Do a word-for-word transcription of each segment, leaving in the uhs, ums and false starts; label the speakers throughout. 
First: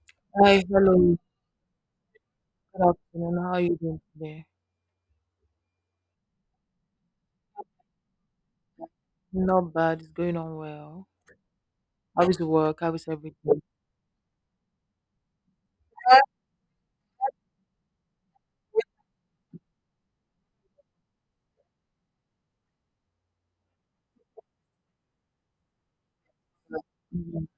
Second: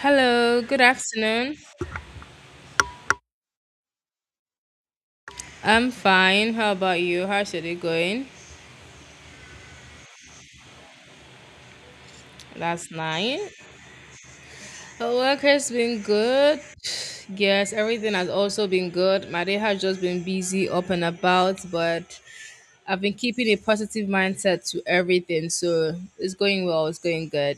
Speaker 1: Hello,
Speaker 2: Hi,
Speaker 1: good
Speaker 2: hello.
Speaker 1: afternoon.
Speaker 2: Good afternoon. How are you doing today?
Speaker 1: I'm fine. How about you? How's your day going
Speaker 2: Not bad. It's going on well. How is work?
Speaker 1: last
Speaker 2: How is
Speaker 1: night?
Speaker 2: everything?
Speaker 1: The work has been good. Yes, everything has also been good. My day has just been busy up and about, but I've been keeping a positive mindset to everything. So it's going well, it's going
Speaker 2: Mhm.
Speaker 1: good.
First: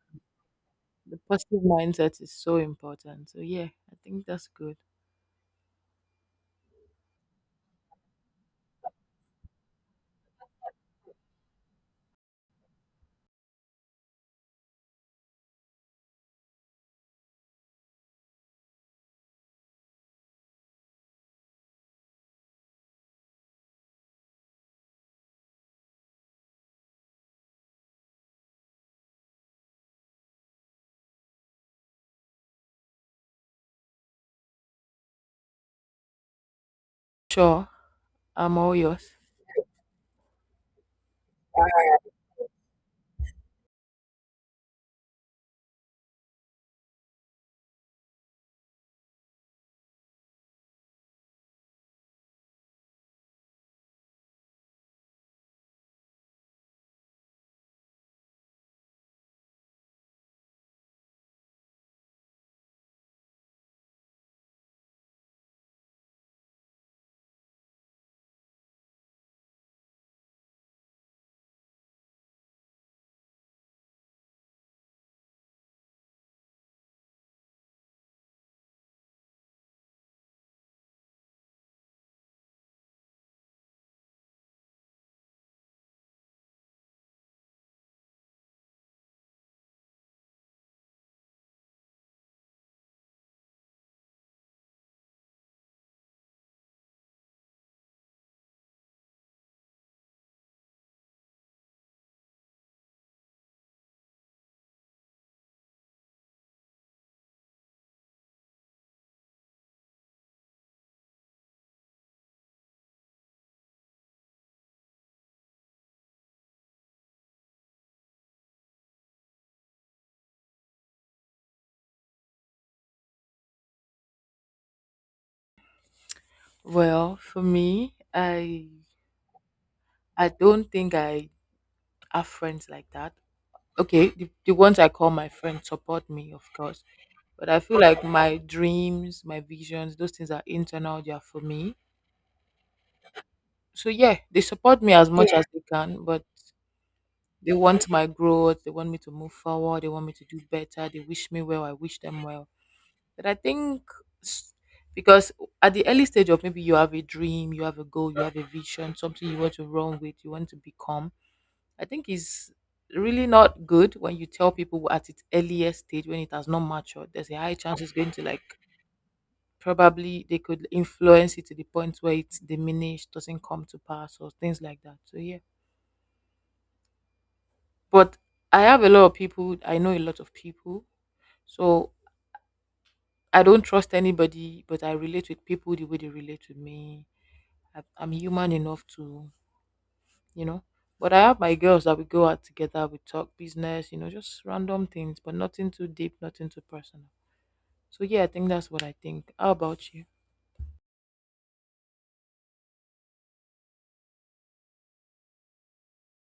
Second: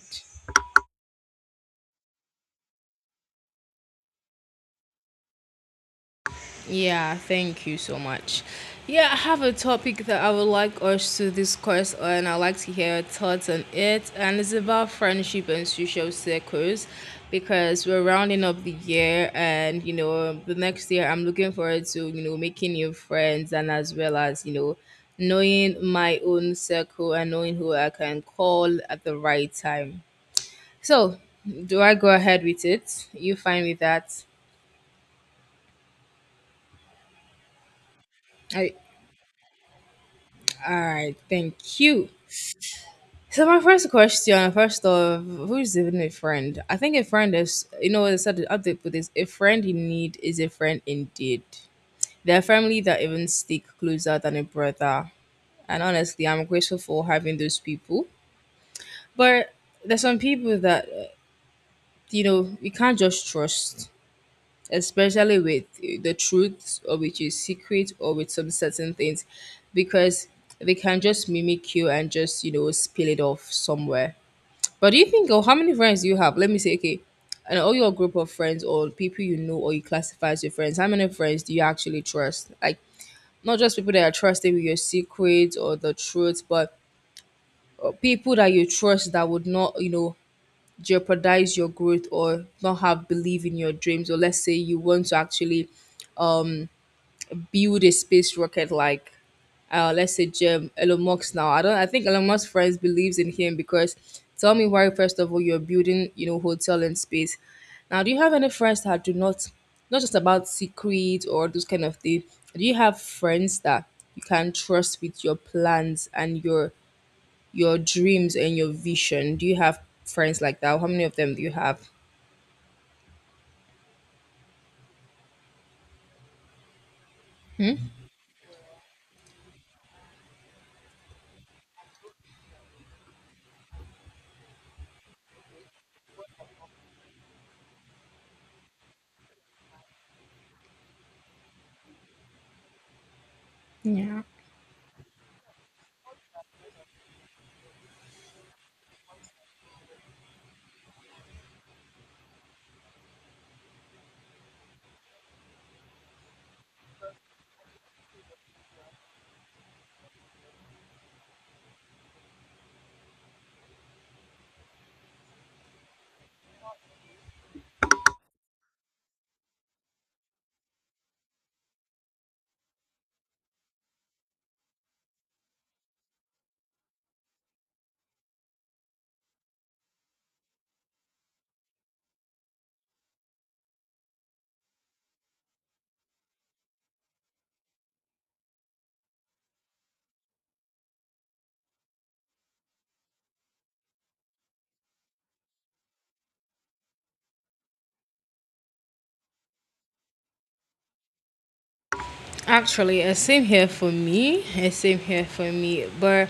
Speaker 2: The positive mindset is so important. So yeah, I think that's good.
Speaker 1: Yeah, thank you so much. Yeah, I have a topic that I would like us to discuss on. I'd like to hear your thoughts on it. And it's about friendship and social circles because we're rounding up the year and, you know, the next year I'm looking forward to, you know, making new friends, and as well as, you know, knowing my own circle and knowing who I can call at the right time. So, do I go ahead with it? You fine with that?
Speaker 2: Sure, I'm
Speaker 1: I,
Speaker 2: all yours.
Speaker 1: all right, thank you. So my first question, first of, who's even a friend? I think a friend is, you know, what I said the other put this: a friend in need is a friend indeed. They're family that even stick closer than a brother. And honestly, I'm grateful for having those people. But there's some people that, uh, you know, you can't just trust, especially with the truth or with your secret or with some certain things, because they can just mimic you and just, you know, spill it off somewhere. But do you think, oh, how many friends do you have? Let me say, okay, and all your group of friends or people you know or you classify as your friends, how many friends do you actually trust? Like, not just people that are trusted with your secrets or the truth, but uh, people that you trust that would not, you know, jeopardize your growth or not have belief in your dreams. Or let's say you want to actually build a space rocket like, uh, let's say Jim Elon Musk now. I don't. I think Elon Musk friends believes in him because, tell me why, first of all you're building, you know, hotel in space. Now, do you have any friends that do not, not just about secret or those kind of thing? Do you have friends that you can trust with your plans and your your dreams and your vision? Do you have friends like that? How many of them do you have?
Speaker 2: Well, for me, I I don't think I have friends like that. Okay, the, the ones I call my friends support me, of course. But I feel like my dreams, my visions, those things are internal, they are for me. So yeah, they support me as much, yeah, as they can, but they want my growth. They want me to move forward. They want me to do better. They wish me well. I wish them well. But I think s- because at the early stage of maybe you have a dream, you have a goal, you have a vision, something you want to run with, you want to become. I think it's really not good when you tell people at its earliest stage when it has not matured. There's a high chance it's going to, like, probably they could influence it to the point where it's diminished, doesn't come to pass, or things like that. So yeah. But I have a lot of people. I know a lot of people. So I don't trust anybody, but I relate with people the way they relate to me. I, I'm human enough to, you know. But I have my girls that we go out together, we talk business, you know, just random things, but nothing too deep, nothing too personal. So yeah, I think that's what I think. How about you?
Speaker 1: Actually, uh, same here for me. uh, Same here for me, but.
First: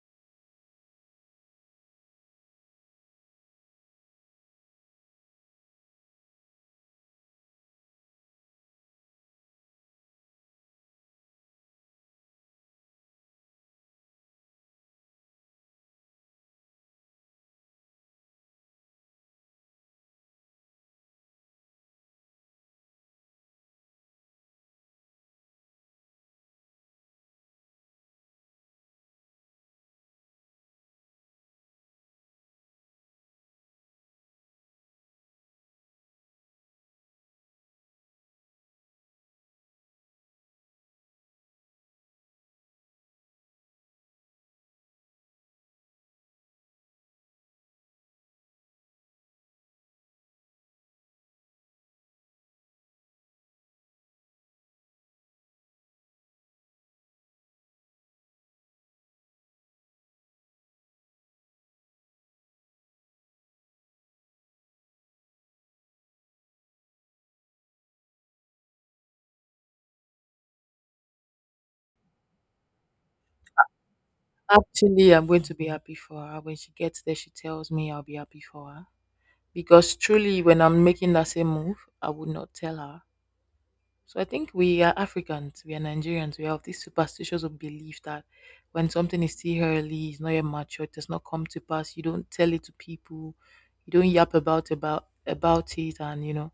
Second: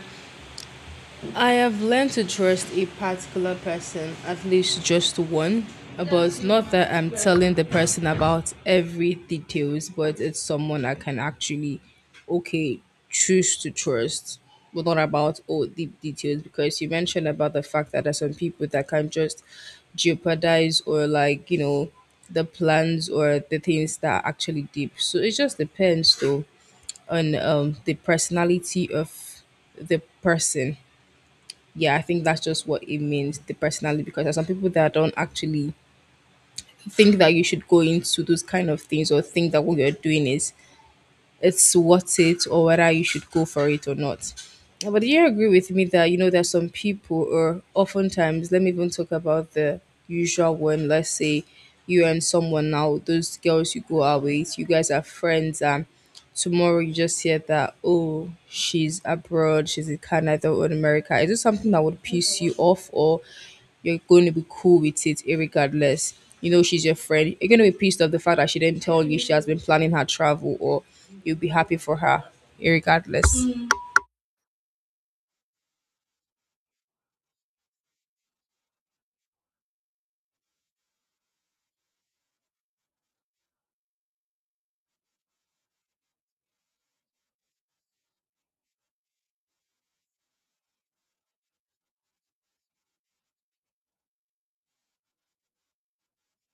Speaker 1: I have learned to trust a particular person, at least just one, but not that I'm telling the person about every details, but it's someone I can actually, okay, choose to trust. But not about all deep details, because you mentioned about the fact that there's some people that can just jeopardize or, like, you know, the plans or the things that are actually deep. So it just depends though on um the personality of the person. Yeah, I think that's just what it means, the personality. Because there's some people that don't actually think that you should go into those kind of things or think that what you're doing is it's worth it or whether you should go for it or not. But do you agree with me that, you know, there's some people? Or oftentimes, let me even talk about the usual one. Let's say you and someone now, those girls you go out with, you guys are friends, and tomorrow you just hear that, oh, she's abroad, she's in Canada or in America. Is it something that would piss you off, or you're going to be cool with it regardless? You know she's your friend. You're going to be pissed off the fact that she didn't tell you she has been planning her travel, or you'll be happy for her regardless.
Speaker 2: Actually, I'm going to be happy for her. When she gets there, she tells me, I'll be happy for her. Because truly, when I'm making that same move, I would not tell her. So I think we are Africans, we are Nigerians, we have this superstitious of belief that when something is still early, it's not yet mature, it does not come to pass, you don't tell it to people, you don't yap about about about it, and you know,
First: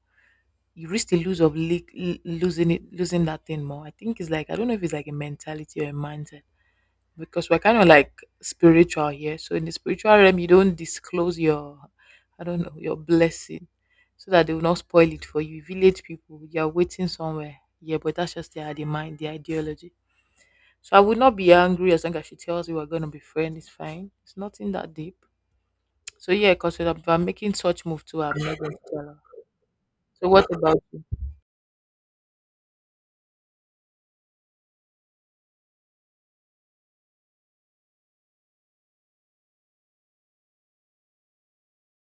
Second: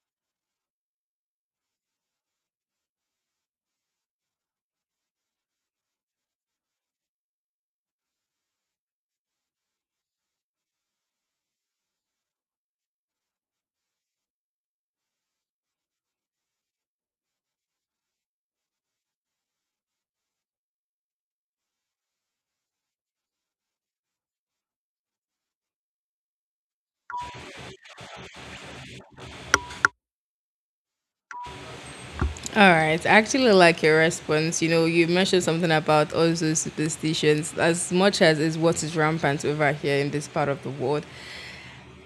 Speaker 2: you risk the lose of le- losing it, losing that thing more. I think it's like, I don't know if it's like a mentality or a mindset, because we're kind of like spiritual here. So in the spiritual realm, you don't disclose your, I don't know, your blessing, so that they will not spoil it for you. Village people, you are waiting somewhere. Yeah, but that's just their the mind, their ideology. So I would not be angry as long as she tells me. We're gonna be friends. It's fine. It's nothing that deep. So yeah, because if I'm making such move too, I'm not going to tell her. So what about?
Speaker 1: All right. I actually like your response. You know, you mentioned something about all those superstitions. As much as is what is rampant over here in this part of the world,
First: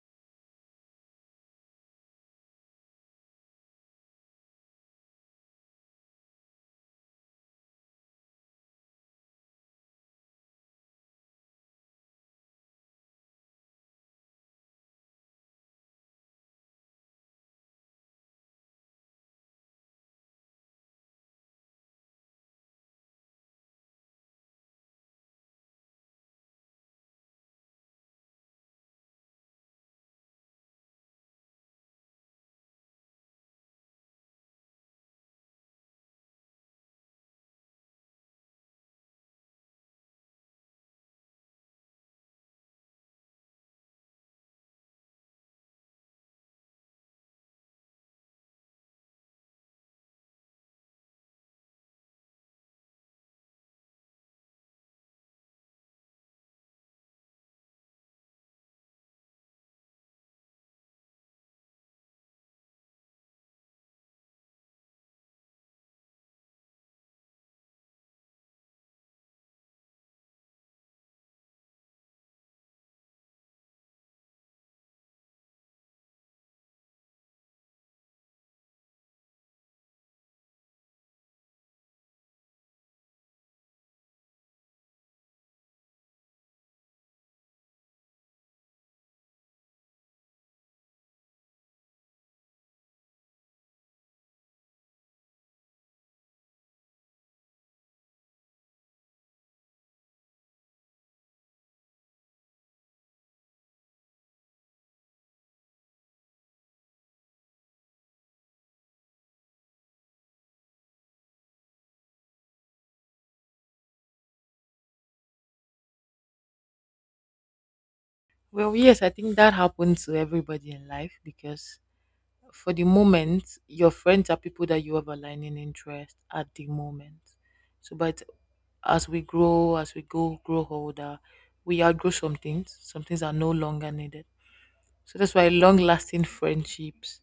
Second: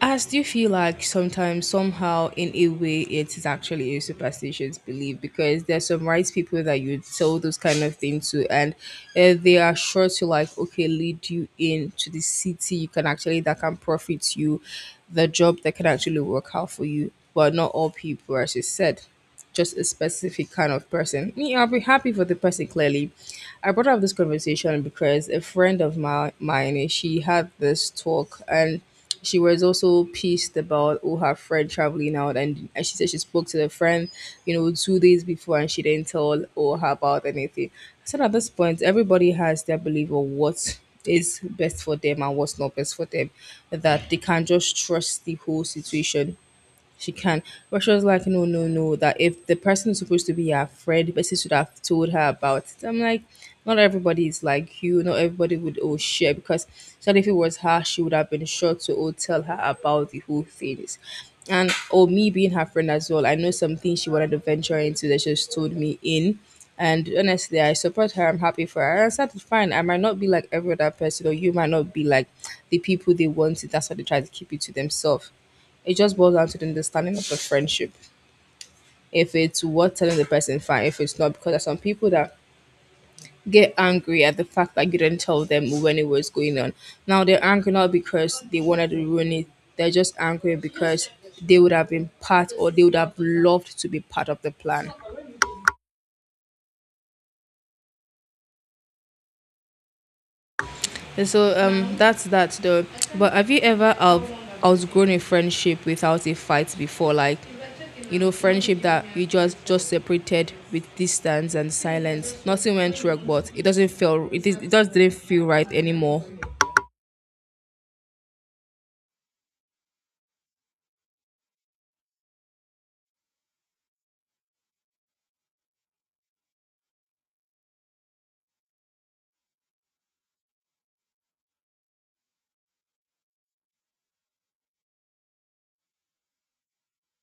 Speaker 1: I still feel like sometimes, somehow, in a way, it is actually a superstitious belief, because there's some right people that you tell those kind of things to, and uh, they are sure to, like, okay, lead you into the city you can actually, that can profit you, the job that can actually work out for you. But not all people, as you said, just a specific kind of person. Me, I'll be happy for the person clearly. I brought up this conversation because a friend of my, mine, she had this talk, and she was also pissed about, oh, her friend traveling out, and, and she said she spoke to the friend, you know, two days before and she didn't tell or her about anything. So at this point, everybody has their belief of what is best for them and what's not best for them, that they can just trust the whole situation, she can. But she was like, no, no, no, that if the person is supposed to be her friend, the person should have told her about it. I'm like, not everybody is like you. Not everybody would all share, because so if it was her, she would have been sure to all tell her about the whole things. And or me being her friend as well, I know something she wanted to venture into that she just told me in. And honestly, I support her. I'm happy for her. And I said, fine. I might not be like every other person, or you might not be like the people they wanted. That's why they try to keep it to themselves. It just boils down to the understanding of the friendship. If it's worth telling the person, fine. If it's not, because there's some people that get angry at the fact that you didn't tell them when it was going on. Now they're angry not because they wanted to ruin it. They're just angry because they would have been part or they would have loved to be part of the plan. And so um, that's that though. But have you ever out- outgrown a friendship without a fight before? Like, you know, friendship that you just just separated with distance and silence. Nothing went wrong, but it doesn't feel it is, it just didn't feel right anymore.
Speaker 2: Well, yes, I think that happens to everybody in life because for the moment, your friends are people that you have aligning interest at the moment. So, but as we grow, as we go, grow older, we outgrow some things. Some things are no longer needed. So that's why long-lasting friendships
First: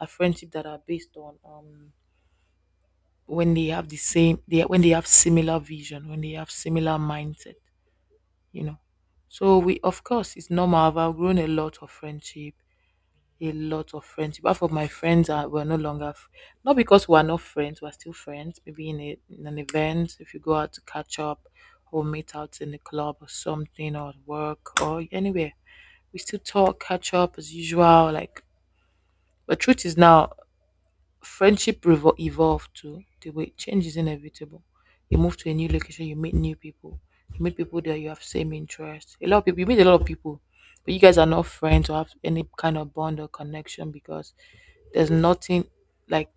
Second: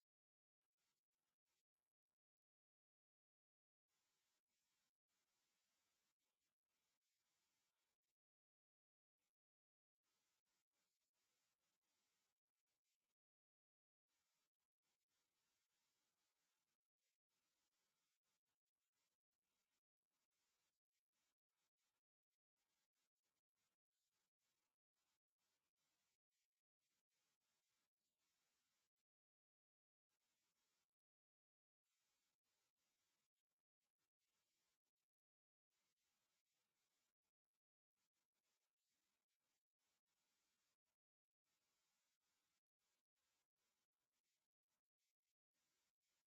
Speaker 2: are friendships that are based on um when they have the same they when they have similar vision, when they have similar mindset, you know. So we, of course, it's normal. I've outgrown a lot of friendship, a lot of friends. But for my friends are were no longer f- not because we are not friends, we're still friends. Maybe in, a, in an event, if you go out to catch up or meet out in the club or something or at work or anywhere, we still talk, catch up as usual. Like, but truth is now friendship revo- evolved to the way change is inevitable. You move to a new location, you meet new people. You meet people that you have same interests. A lot of people, you meet a lot of people, but you guys are not friends or have any kind of bond or connection because there's nothing like,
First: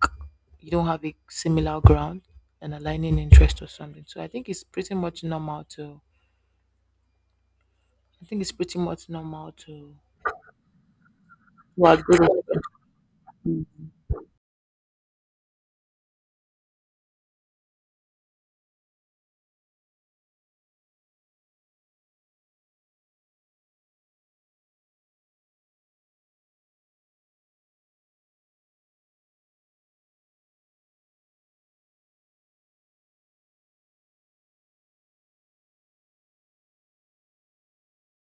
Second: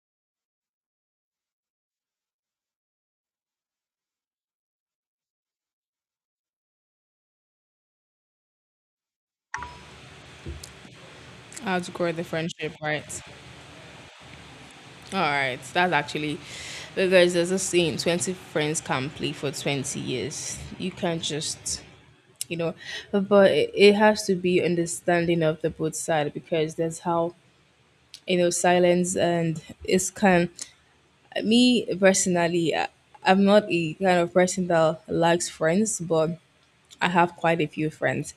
Speaker 2: you don't have a similar ground and aligning interest or something. So I think it's pretty much normal to I think it's pretty much normal to to
Speaker 1: Outgrow
Speaker 2: agree
Speaker 1: the
Speaker 2: with.
Speaker 1: friendship, right? All right, that's actually, because there's a saying: twenty friends can play for twenty years. You can't just, you know, but it it has to be understanding of the both side, because that's how, you know, silence and it's kind. Me personally, I, I'm not a kind of person that likes friends, but I have quite a few friends.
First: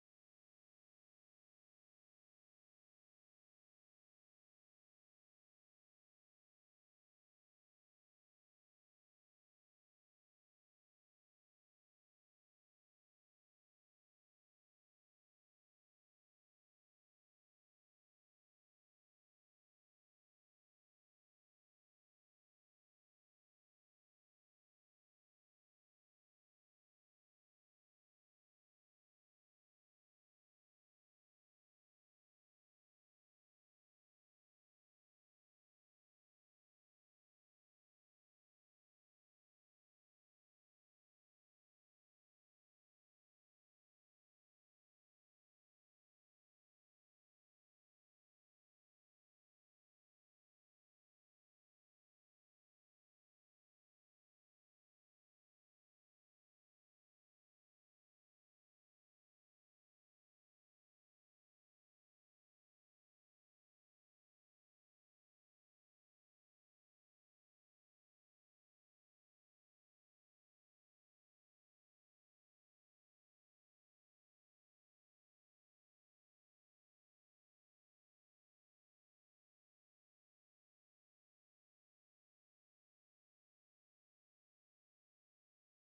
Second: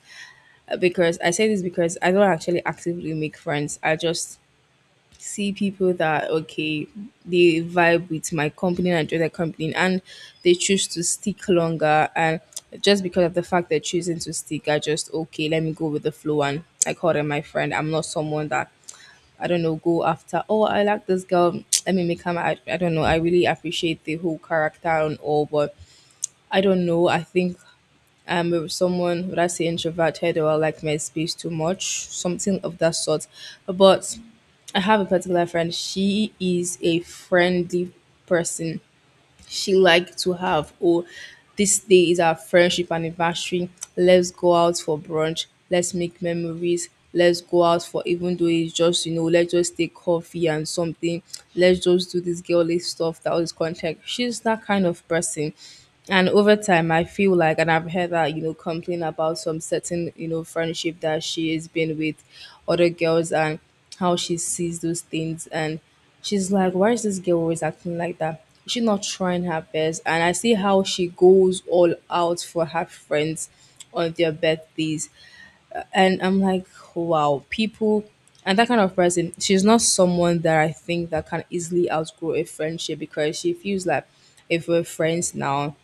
Speaker 1: Uh, because I say this because I don't actually actively make friends, I just see people that, okay, they vibe with my company and enjoy their company, and they choose to stick longer, and just because of the fact they're choosing to stick, I just, okay, let me go with the flow, and I call them my friend. I'm not someone that, I don't know, go after, oh, I like this girl. Let me make her my, I I don't know. I really appreciate the whole character and all, but I don't know. I think I'm someone, would I say introverted, or I like my space too much? Something of that sort. But I have a particular friend. She is a friendly person. She liked to have, oh, this day is our friendship anniversary, let's go out for brunch, let's make memories, let's go out for, even though it's just, you know, let's just take coffee and something, let's just do this girly stuff, that was contact. She's that kind of person. And over time I feel like, and I've heard that, you know, complain about some certain, you know, friendship that she has been with other girls, and how she sees those things. And she's like, why is this girl always acting like that? Is she not trying her best? And I see how she goes all out for her friends on their birthdays. And I'm like, wow, people. And that kind of person, she's not someone that I think that can easily outgrow a friendship, because she feels like, if we're friends now,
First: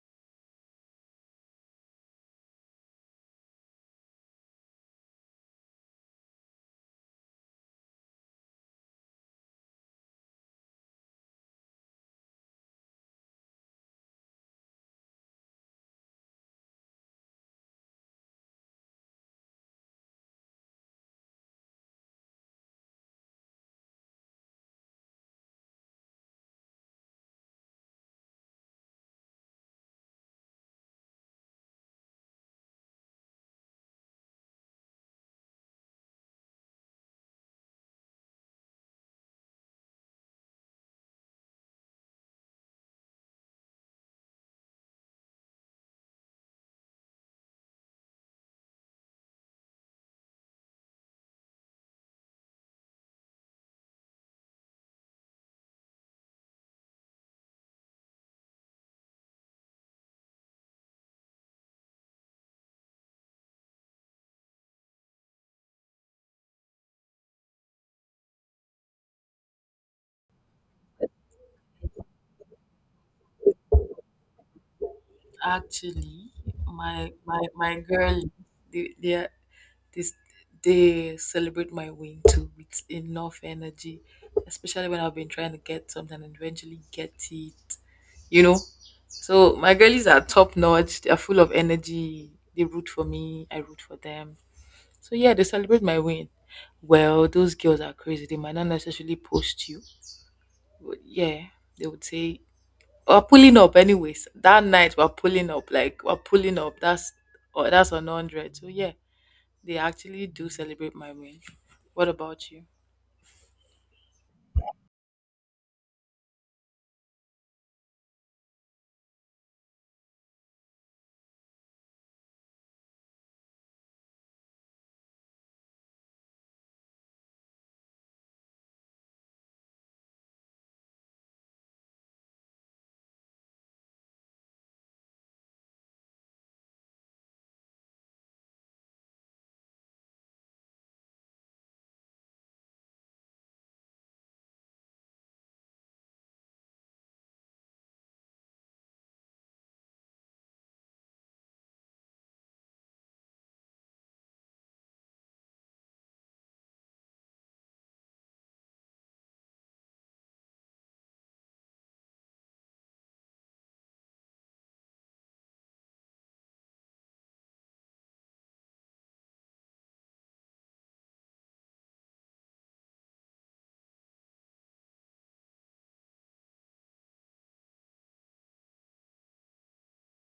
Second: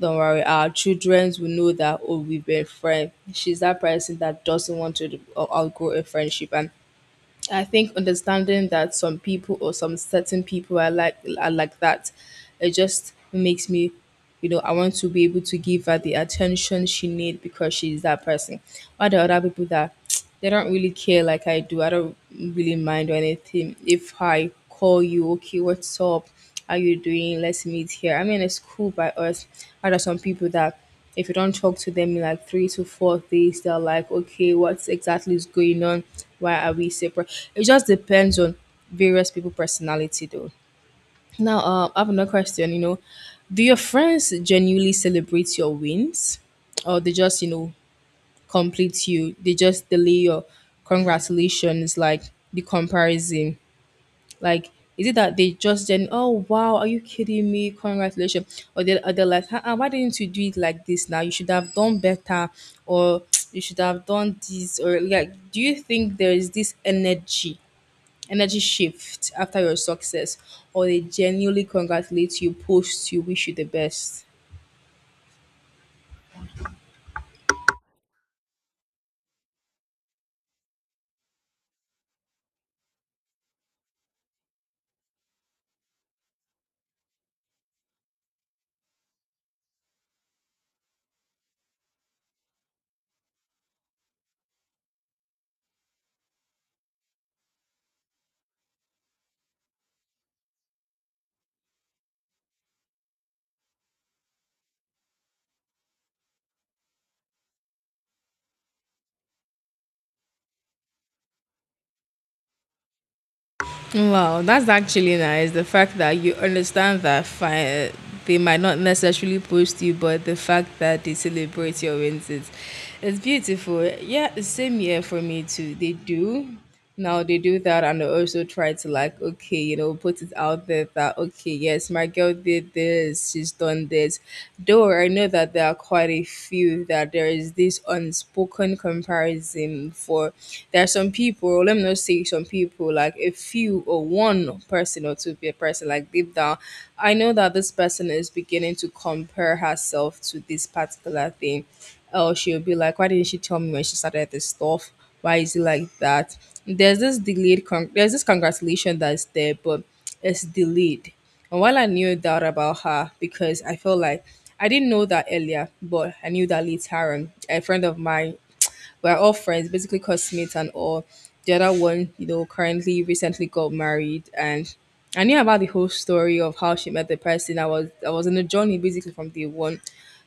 Speaker 1: don't worry, our children will know that oh we've been friends. She's that person that doesn't want to uh, outgrow a friendship. And I think understanding that some people or some certain people are like are like that, it just makes me, you know, I want to be able to give her the attention she needs, because she's that person. While the other people that they don't really care. Like I do, I don't really mind or anything. If I call you, okay, what's up? How you doing? Let's meet here. I mean, it's cool by us. Are there some people that if you don't talk to them in like three to four days, they're like, okay, what exactly is going on? Why are we separate? It just depends on various people' personality, though. Now, uh, I have another question. You know, do your friends genuinely celebrate your wins, or they just, you know, complete you? They just delay your congratulations, like the comparison. Like, is it that they just then, oh wow, are you kidding me? Congratulations. Or they are they are like, uh why didn't you do it like this now? You should have done better or you should have done this or like do you think there is this energy, energy shift after your success? Or they genuinely congratulate you, post you, wish you the best?
Speaker 2: Actually, my my my girl, they they are- this they celebrate my win too with enough energy, especially when I've been trying to get something and eventually get it. You know, so my girlies are top notch. They are full of energy. They root for me. I root for them. So yeah, they celebrate my win. Well, those girls are crazy. They might not necessarily post you, but yeah, they would say we're pulling up anyways. That night we're pulling up, like we're pulling up. That's or that's on hundred. So yeah, they actually do celebrate my win. What about you?
Speaker 1: Wow, that's actually nice. The fact that you understand that fine, they might not necessarily post you, but the fact that they celebrate your wins is it's beautiful. Yeah, the same year for me too. They do. Now they do that and they also try to like, okay, you know, put it out there that okay, yes, my girl did this, she's done this. Though I know that there are quite a few that there is this unspoken comparison for there are some people, let me not say some people, like a few or one person or two pe- person, like deep down, I know that this person is beginning to compare herself to this particular thing. Or she'll be like, why didn't she tell me when she started this stuff? Why is it like that? There's this delayed, con- there's this congratulation that's there, but it's delayed and while I knew that about her, because I felt like I didn't know that earlier, but I knew that later on, a friend of mine we're all friends, basically classmates and all. The other one, you know, currently recently got married and I knew about the whole story of how she met the person. I was I was in a journey basically from day one.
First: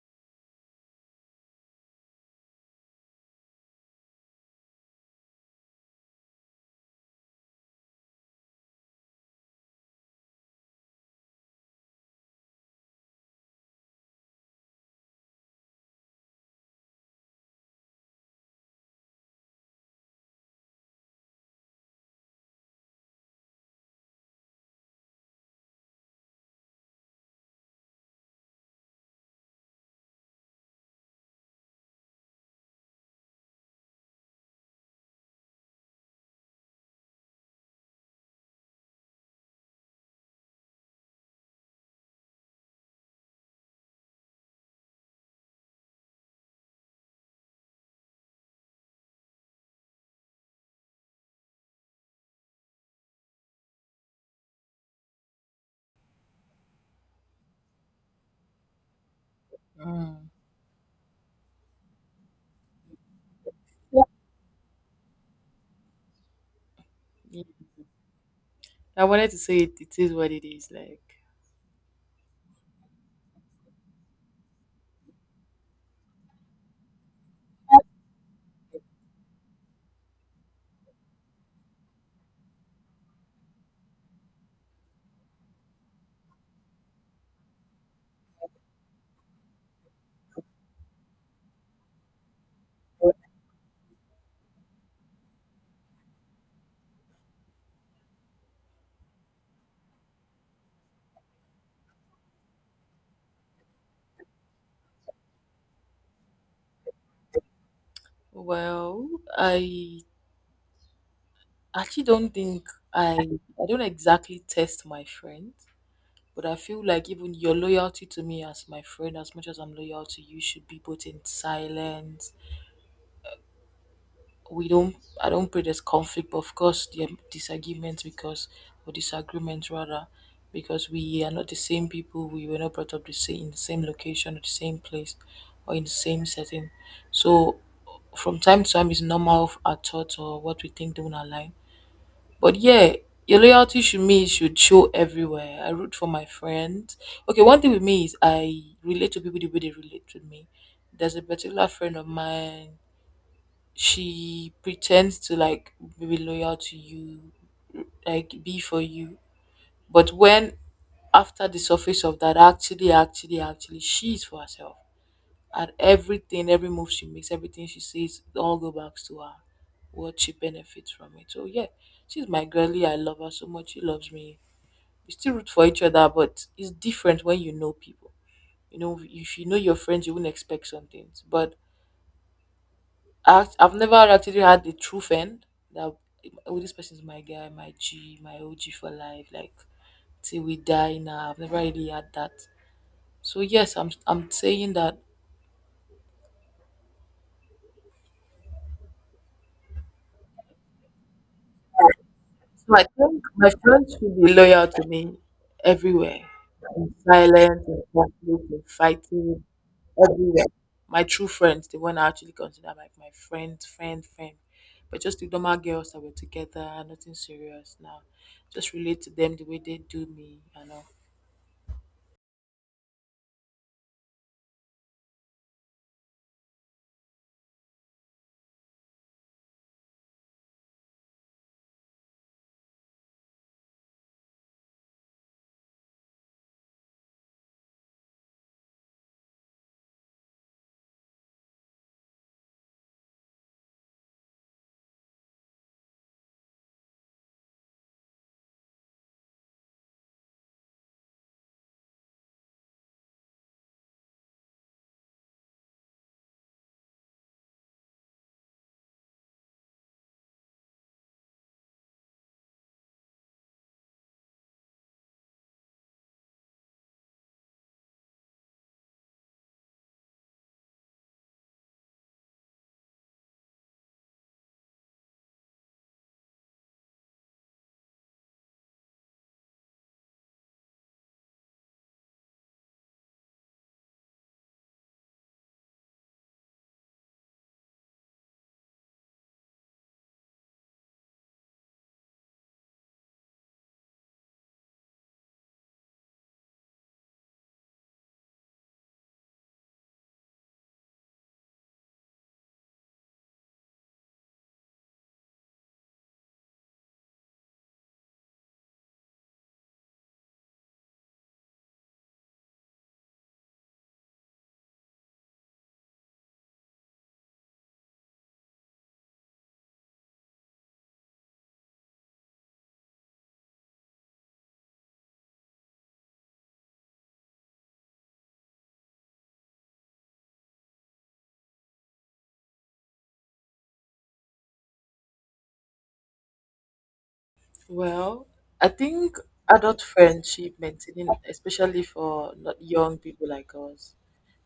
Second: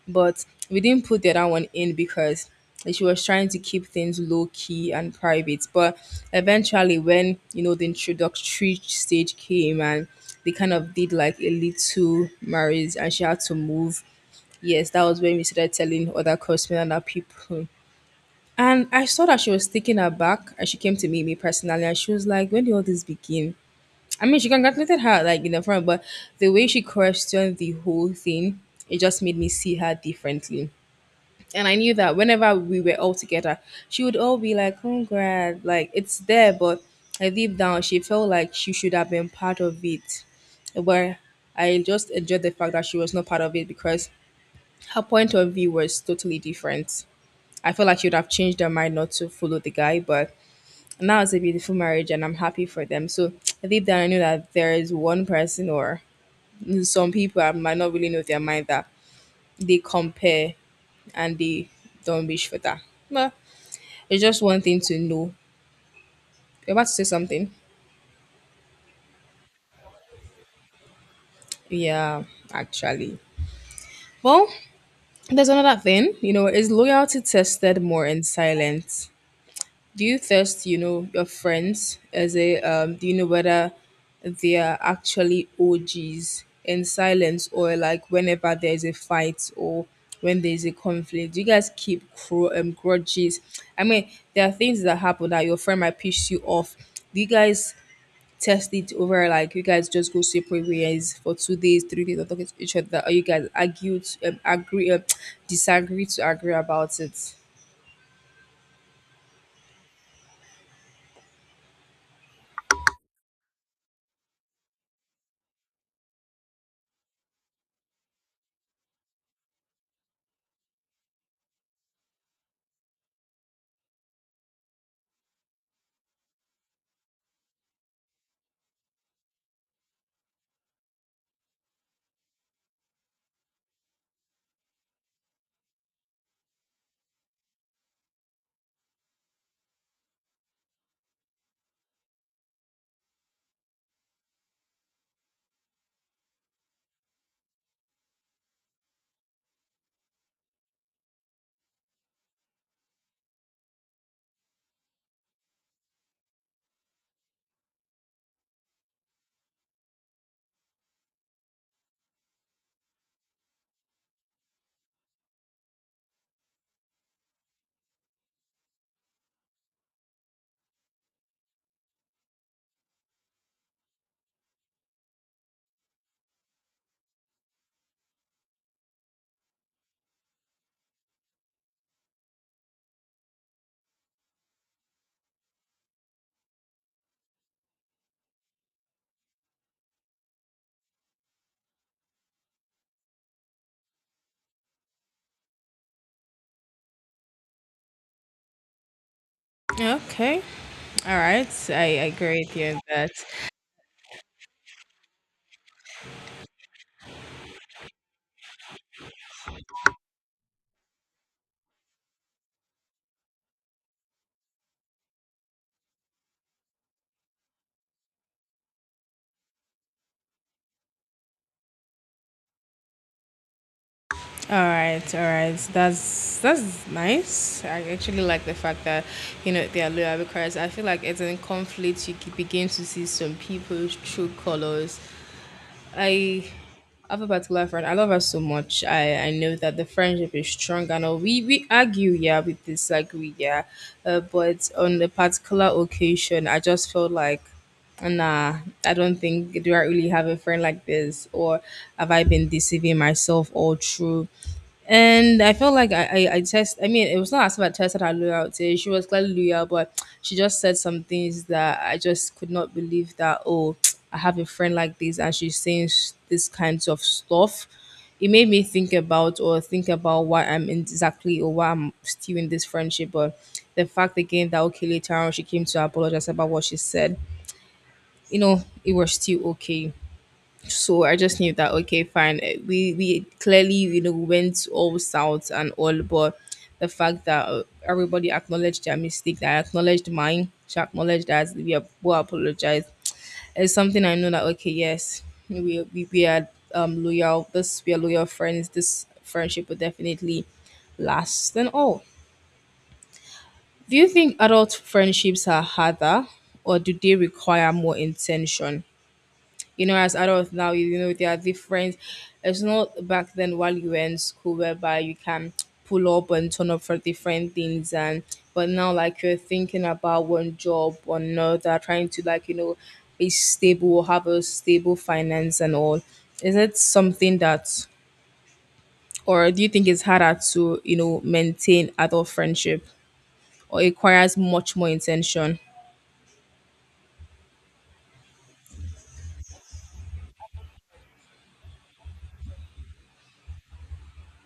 Speaker 1: But we didn't put the other one in because she was trying to keep things low key and private. But eventually when, you know, the introductory stage came and they kind of did like a little marriage and she had to move. Yes, that was when we started telling other customers and other people and I saw that she was taking her back and she came to meet me personally and she was like, when did all this begin? I mean she congratulated her like in the front, but the way she questioned the whole thing, it just made me see her differently. And I knew that whenever we were all together, she would all be like, congrats, like it's there, but like, deep down she felt like she should have been part of it. But I just enjoyed the fact that she was not part of it because her point of view was totally different. I feel like she would have changed her mind not to follow the guy, but now it's a beautiful marriage and I'm happy for them. So deep down, I know that there is one person or some people I might not really know their mind that they
Speaker 2: Mm,
Speaker 1: compare and they don't wish for that. But it's just one thing to know. You're about to say
Speaker 2: yeah.
Speaker 1: something.
Speaker 2: I wanted to say it, it is what it is. Like,
Speaker 1: Yeah, actually. Well, there's another thing. You know, is loyalty tested more in silence? Do you test, you know, your friends as a um, do you know whether they are actually O Gs in silence or like whenever there's a fight or when there's a conflict? Do you guys keep cru- um, grudges? I mean, there are things that happen that your friend might piss you off. Do you guys test it over like you guys just go separate ways for two days, three days, or talking to each other, or you guys argue, to, um, agree, um, disagree to agree about it?
Speaker 2: well, I actually don't think I I don't exactly test my friends. But I feel like even your loyalty to me as my friend, as much as I'm loyal to you, should be both in silence. We don't, I don't pray there's conflict, but of course, there are disagreements because, or disagreements rather, because we are not the same people. We were not brought up the same, in the same location, or the same place, or in the same setting. So, from time to time, it's normal if our thoughts or what we think don't align, but yeah, your loyalty should me should show everywhere. I root for my friends. Okay, one thing with me is I relate to people the way they relate to me. There's a particular friend of mine. She pretends to like be loyal to you, like be for you. But when after the surface of that, actually, actually, actually, she's for herself, and everything, every move she makes, everything she says, it all go back to her. What she benefits from it. So yeah, she's my girlie. I love her so much. She loves me. We still root for each other, but it's different when you know people. You know, if you know your friends, you wouldn't expect some things. But I, I've never actually had a true friend that oh, this person is my guy, my G, my O G for life. Like till we die. Now I've never really had that. So yes, I'm I'm saying that.
Speaker 1: Okay. All right, I agree with you
Speaker 2: So
Speaker 1: on
Speaker 2: I
Speaker 1: that.
Speaker 2: think my friends should be loyal to me everywhere. In silence, in conflict, in fighting, everywhere. My true friends, the one I actually consider my, my friend, friend, friend. But just the normal girls that were together, nothing serious now. Just relate to them the way they do me and all.
Speaker 1: All right, all right, that's that's nice. I actually like the fact that you know they are loyal because I feel like it's in conflict you can begin to see some people's true colors, I have a particular friend. I love her so much. I, I know that the friendship is strong and all. We we argue, yeah, we disagree, yeah. Uh, but on the particular occasion, I just felt like, nah, I don't think do I really have a friend like this, or have I been deceiving myself all through? And I felt like I, I, I test. I mean, it was not as if I tested her loyalty. She was clearly loyal, but she just said some things that I just could not believe that, oh, I have a friend like this and she's saying s- this kinds of stuff. It made me think about or think about why I'm in exactly or why I'm still in this friendship. But the fact again that, okay, later on she came to apologize about what she said, you know, it was still okay. So I just knew that okay, fine. eh, We we clearly you know went all south and all, but the fact that uh, everybody acknowledged their mistake, that I acknowledged mine, she acknowledged that we are both apologized. It's something I know that okay, yes, we we, we are um loyal. This We are loyal friends. This friendship will definitely last and all. Do you think adult friendships are harder, or do they require more intention? You know, as adults now, you know, they are different. It's not back then while you were in school whereby you can pull up and turn up for different things and but now like you're thinking about one job or another, trying to like, you know, be stable have a stable finance and all. Is it something that or do you think it's harder to, you know, maintain adult friendship or it requires much more intention?
Speaker 2: Well, I think adult friendship maintaining, especially for not young people like us,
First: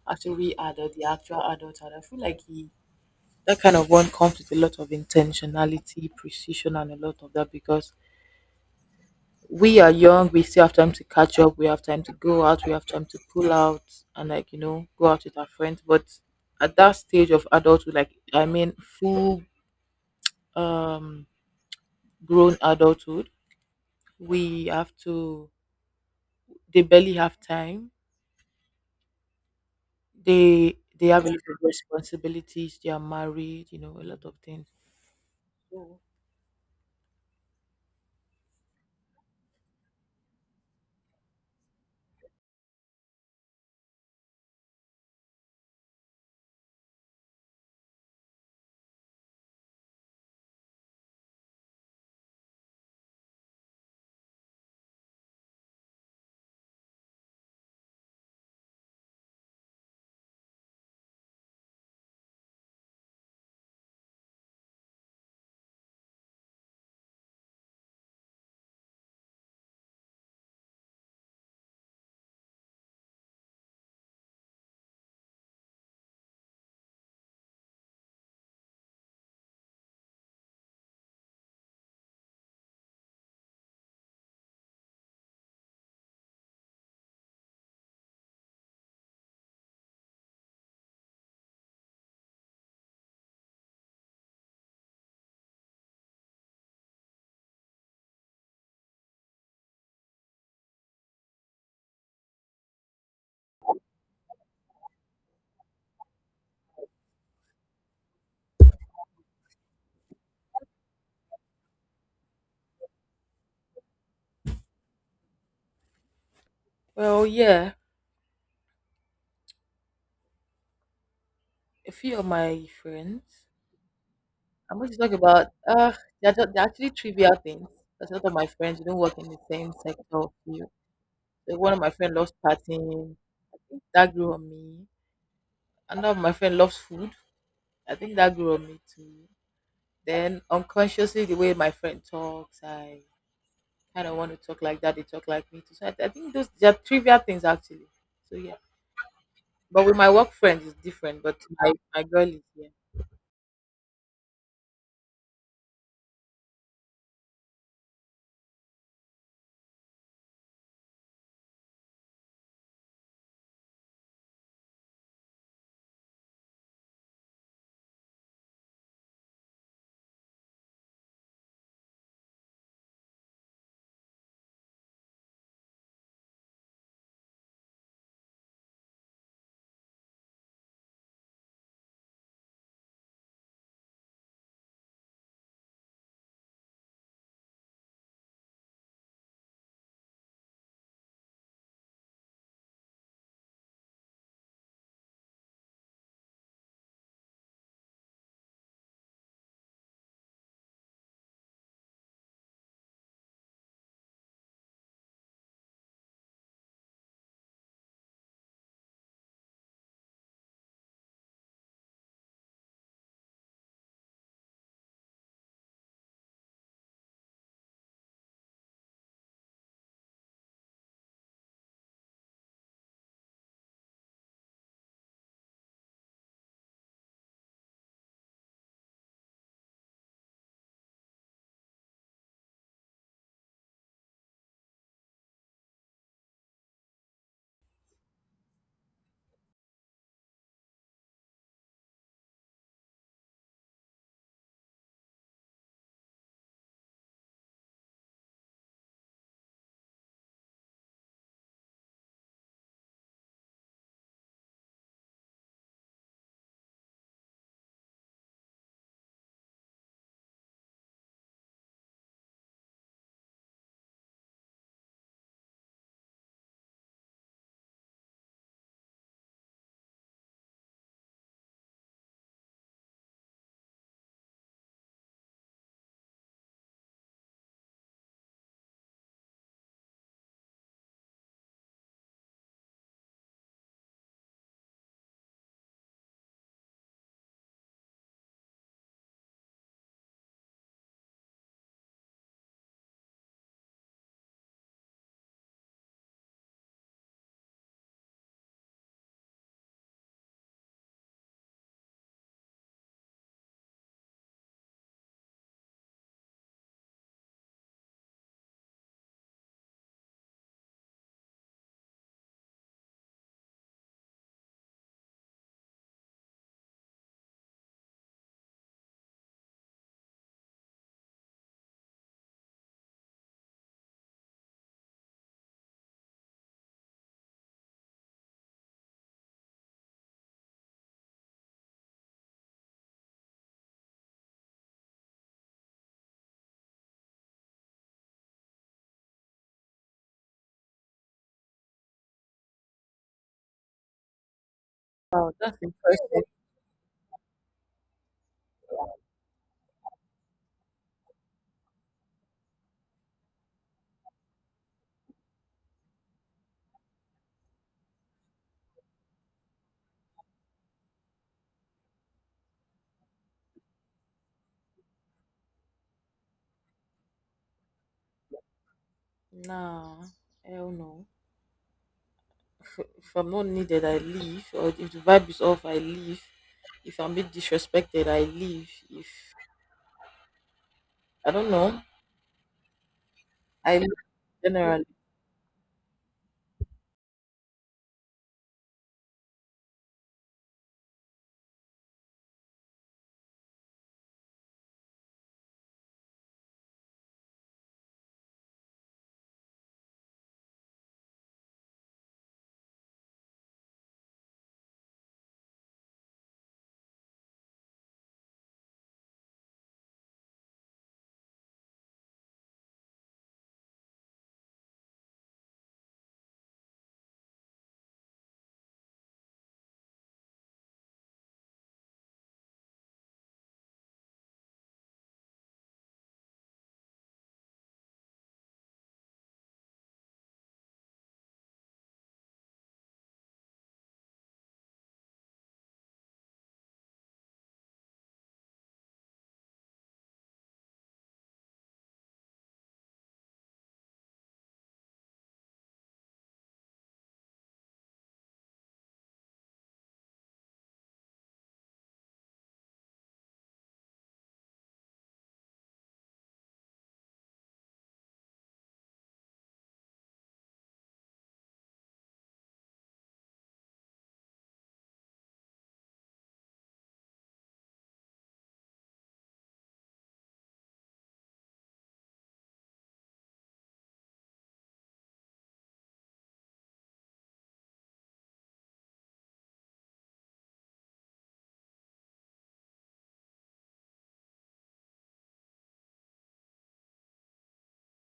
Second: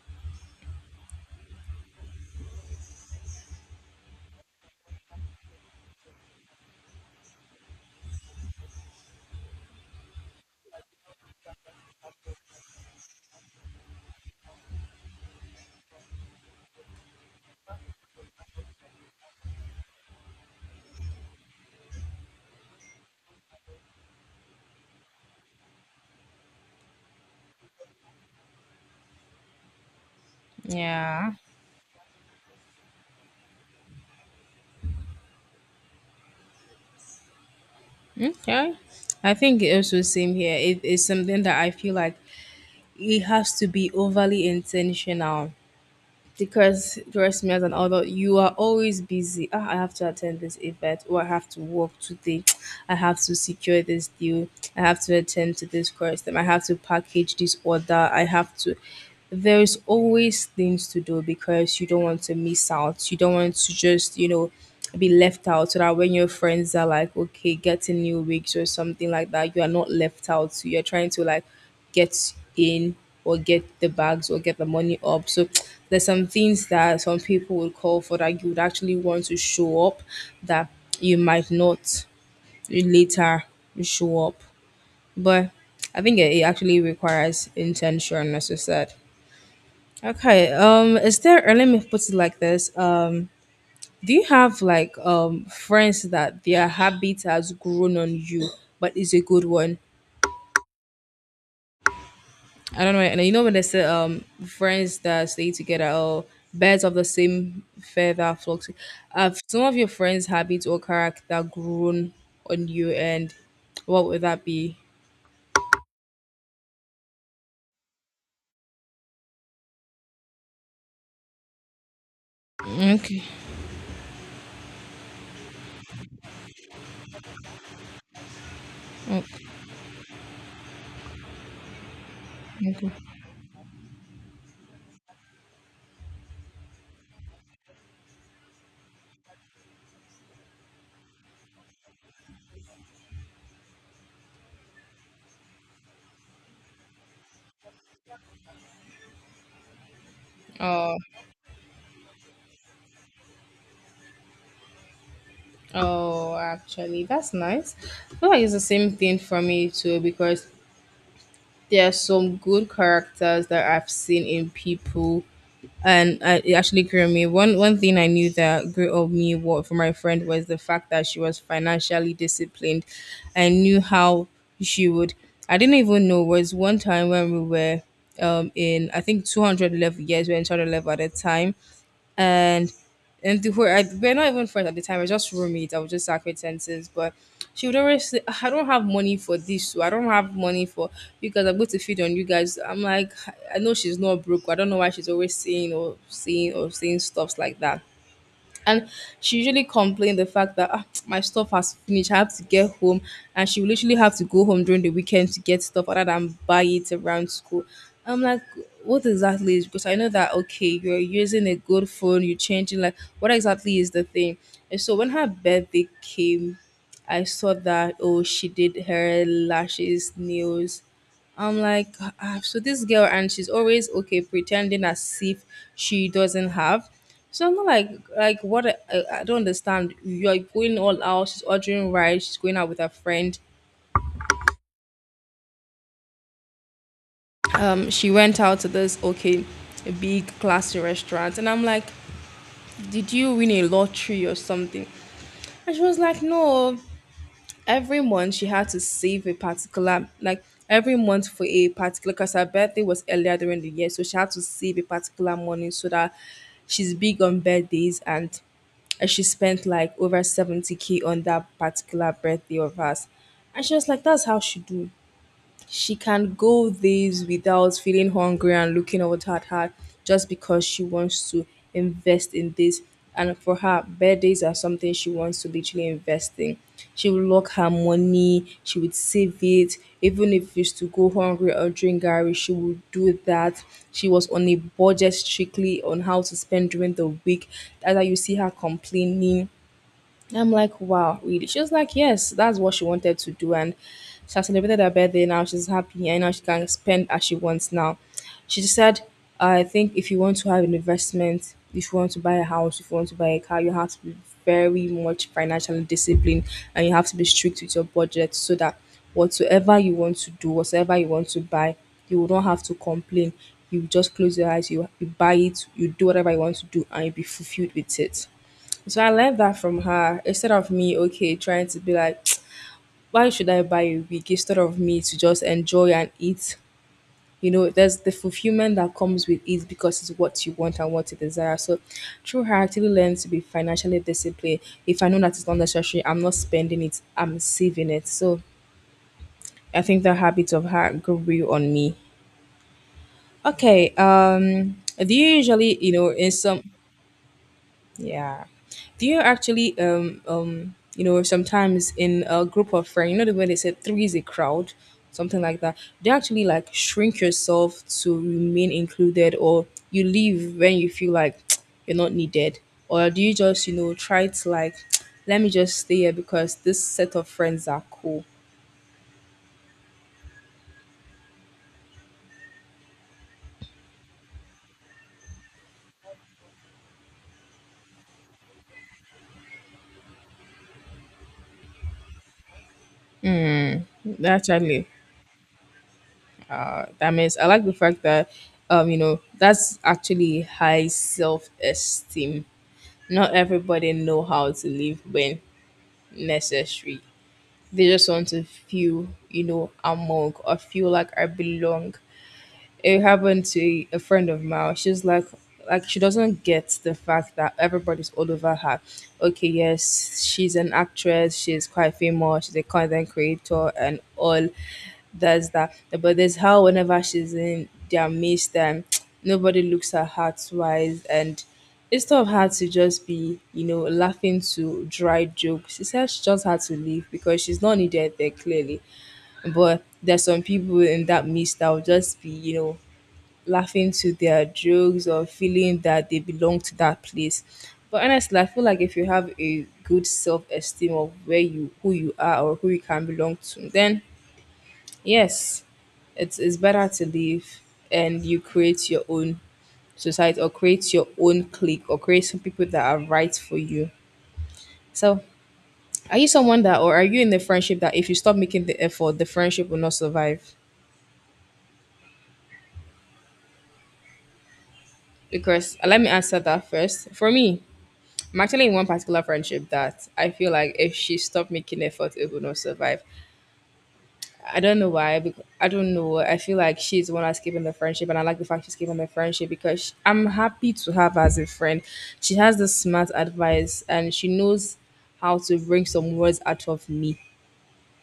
Speaker 2: after we adult, the actual adults, and I feel like that kind of one comes with a lot of intentionality, precision, and a lot of that, because we are young, we still have time to catch up, we have time to go out, we have time to pull out and like, you know, go out with our friends. But at that stage of adulthood, like I mean full um grown adulthood, we have to, they barely have time. They they have a
Speaker 1: Yeah.
Speaker 2: lot of responsibilities, they are married, you know, a lot of things. So,
Speaker 1: Yeah. I think it also same here. It is something that I feel like it has to be overly intentional because trust me as an adult you are always busy ah, I have to attend this event or I have to work today. I have to secure this deal, I have to attend to this course. Then I have to package this order, I have to there's always things to do because you don't want to miss out. You don't want to just, you know, be left out so that when your friends are like, okay, getting new wigs or something like that, you are not left out. So you're trying to like get in or get the bags or get the money up. So there's some things that some people would call for that you would actually want to show up that you might not later show up. But I think it it actually requires intention, as you said. Okay. Um, is there uh, let me put it like this. Um, do you have like um friends that their habit has grown on you, but it's a good one? I don't know. And you know when they say um friends that stay together or birds of the same feather flock to- Have some of your friends' habits or character grown on you, and what would that be?
Speaker 2: well, yeah, a few of my
Speaker 1: Okay.
Speaker 2: friends. I'm going to talk about uh they're, ju- they're actually trivial things. Because a lot of my friends we don't work
Speaker 1: Oh,
Speaker 2: in the same sector of you. So one of my friends loves
Speaker 1: okay.
Speaker 2: partying. That grew on me. Another of my friend loves food. I think that grew on me too. Then unconsciously, the way my friend talks, I kind of want to talk like that. They talk like me too. So I, I think those they're trivial things actually. So yeah. But with my work friends, it's
Speaker 1: Oh,
Speaker 2: different. But my, my girl is here.
Speaker 1: oh, actually, that's nice. I feel like it's the same thing for me too because there are some good characters that I've seen in people, and uh, it actually grew me. One one thing I knew that grew of me wa- from my friend was the fact that she was financially disciplined. I knew how she would. I didn't even know was one time when we were um in I think two hundred level, yes we were in two hundred level at the time and and the whole, I, we're not even friends at the time. We're just roommates. I was just acquaintances, but she would always say, "Ah, I don't have money for this. So I don't have money for you guys. I'm going to feed on you guys." I'm like, I know she's not broke. I don't know why she's always saying or saying or saying stuffs like that. And she usually complained the fact that ah, my stuff has finished. I have to get home, and she will literally have to go home during the weekend to get stuff other than buy it around school. I'm like, what exactly is because I know that okay, you're using a good phone, you're changing like what exactly is the thing? And so when her birthday came, I saw that oh she did her lashes, nails, I'm like, ah, so this girl, and she's always okay pretending as if she doesn't have. So I'm not like like what I, I I don't understand. You're going all out. She's ordering rice. She's going out with her friend. Um, she went out to this, okay, a big classy restaurant, and I'm like, did you win a lottery or something? And she was like, no. Every month she had to save a particular, like, every month for a particular, because her birthday was earlier during the year, so she had to save a particular money so that she's big on birthdays, and and she spent like over seventy k on that particular birthday of hers. And she was like that's how she do. She can go days without feeling hungry and looking out at her just because she wants to invest in this. And for her, birthdays are something she wants to literally invest in. She will lock her money, she would save it. Even if it's to go hungry or drink Gary, she would do that. She was on a budget strictly on how to spend during the week. Either you see her complaining. I'm like, wow, really? She was like, yes, that's what she wanted to do. And she has celebrated her birthday now. She's happy and now she can spend as she wants now. She just said, I think if you want to have an investment, if you want to buy a house, if you want to buy a car, you have to be very much financially disciplined, and you have to be strict with your budget so that whatsoever you want to do, whatsoever you want to buy, you will not have to complain. You just close your eyes, you, you buy it, you do whatever you want to do, and you'll be fulfilled with it. So I learned that from her. Instead of me, okay, trying to be like, why should I buy a wig? Instead of me to just enjoy and eat. You know, there's the fulfillment that comes with it because it's what you want and what you desire. So through her, I actually learned to be financially disciplined. If I know that it's not necessary, I'm not spending it, I'm saving it. So I think the habit of her grew on me. Okay, um, do you
Speaker 2: Oh, that's
Speaker 1: usually, you know,
Speaker 2: impressive.
Speaker 1: in some. Yeah. Do you actually um um you know sometimes in a group of friends, you know the way they said three is a crowd, something like that. Do you actually like shrink yourself to remain included, or you leave when you feel like you're not needed? Or do you just, you know, try to, like, let me just stay here because this set of friends are cool.
Speaker 2: No, hell no. if if I'm not needed, I leave. Or if the vibe is off, I leave. If I'm being disrespected, I leave. If I don't know, I leave
Speaker 1: That's
Speaker 2: generally.
Speaker 1: Actually, that means, I like the fact that um, you know, that's actually high self esteem. Not everybody know how to live when necessary. They just want to feel, you know, among, or feel like I belong. It happened to a friend of mine. She's like, like she doesn't get the fact that everybody's all over her. Okay, yes, she's an actress. She's quite famous. She's a content creator and all. That's that. But there's how whenever she's in their midst, then nobody looks at her twice, and it's tough, hard to just be, you know, laughing to dry jokes. She said she just had to leave because she's not needed there clearly. But there's some people in that midst that will just be, you know, laughing to their jokes or feeling that they belong to that place. But honestly, I feel like if you have a good self esteem of where you who you are, or who you can belong to, then yes, it's it's better to leave and you create your own society, or create your own clique, or create some people that are right for you. So, are you someone that, or are you in the friendship that if you stop making the effort, the friendship will not survive? Because uh, let me answer that first. For me, I'm actually in one particular friendship that I feel like if she stopped making effort, it would not survive. I don't know why. Because I don't know. I feel like she's the one that's keeping the friendship, and I like the fact she's keeping the friendship because sh I'm happy to have her as a friend. She has the smart advice, and she knows how to bring some words out of me.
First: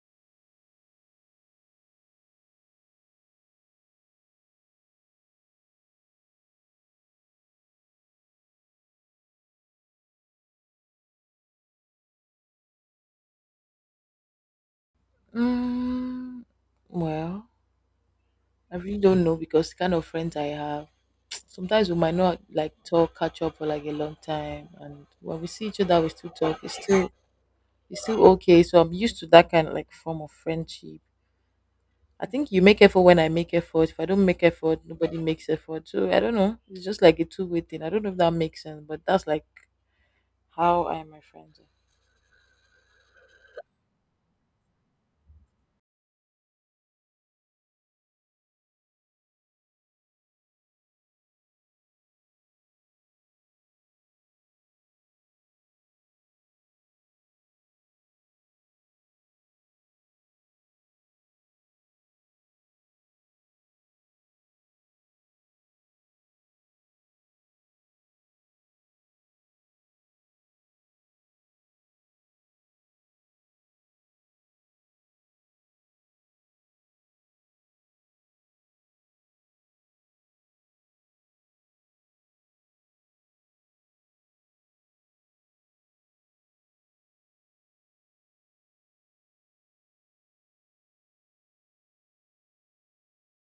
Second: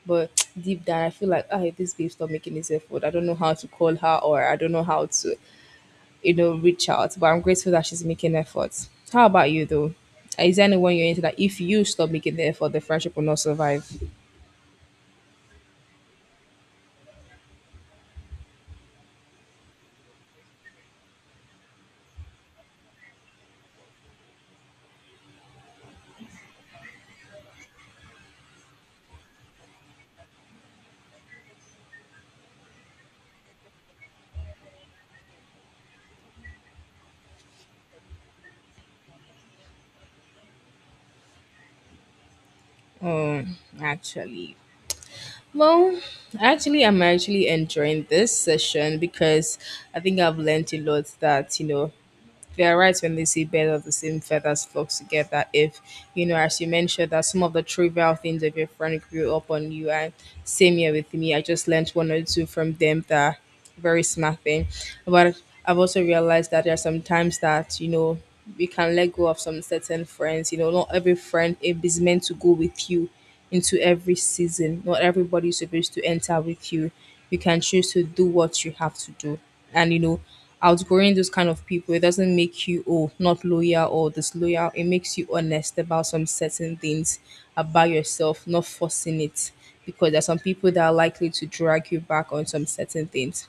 Speaker 1: But deep down, I feel like, ah, if this babe stop making this effort, I don't know how to call her, or I don't know how to, you know, reach out. But I'm grateful that she's making efforts. How about you though? Is there anyone you're into that if you stop making the effort, the friendship will not survive?
Speaker 2: Mm, well, I really don't know because the kind of friends I have. Sometimes we might not like talk, catch up for like a long time, and when we see each other, we still talk. It's still it's still okay. So I'm used to that kind of like form of friendship. I think you make effort when I make effort. If I don't make effort, nobody makes effort. So I don't know. It's just like a two way thing. I don't know if that makes sense, but that's like how I and my friends are.
Speaker 1: Um, actually. Well, actually, I'm actually enjoying this session because I think I've learned a lot that, you know, they are right when they say birds of the same feathers flock together. If, you know, as you mentioned, that some of the trivial things of your friend grew up on you, and same here with me, I just learned one or two from them that are very smart thing. But I've also realized that there are some times that, you know, you can let go of some certain friends. You know, not every friend is meant to go with you into every season. Not everybody is supposed to enter with you. You can choose to do what you have to do. And you know, outgrowing those kind of people, it doesn't make you oh not loyal or disloyal. It makes you honest about some certain things about yourself, not forcing it. Because there are some people that are likely to drag you back on some certain things.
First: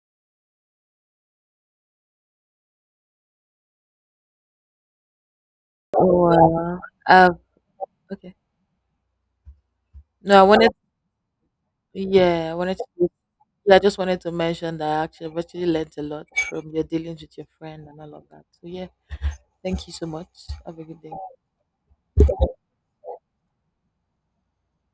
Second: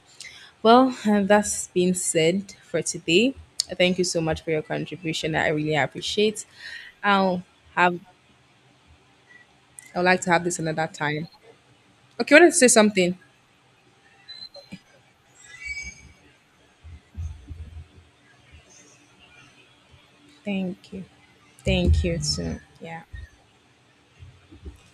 Speaker 1: Well, and that's been said for today. Thank you so much for your contribution. I really
Speaker 2: Wow.
Speaker 1: appreciate.
Speaker 2: Uh, uh,
Speaker 1: I'll have.
Speaker 2: Okay.
Speaker 1: I would like to
Speaker 2: No,
Speaker 1: have
Speaker 2: I
Speaker 1: this
Speaker 2: wanted.
Speaker 1: another time. Okay, I
Speaker 2: Yeah,
Speaker 1: wanted
Speaker 2: I
Speaker 1: to say
Speaker 2: wanted to.
Speaker 1: something.
Speaker 2: Yeah, I just wanted to mention that I actually I've actually learned a lot from your dealings with your friend and all of that. So yeah, thank you so much. Have a
Speaker 1: Thank
Speaker 2: good
Speaker 1: you.
Speaker 2: day.
Speaker 1: Thank you too. Yeah.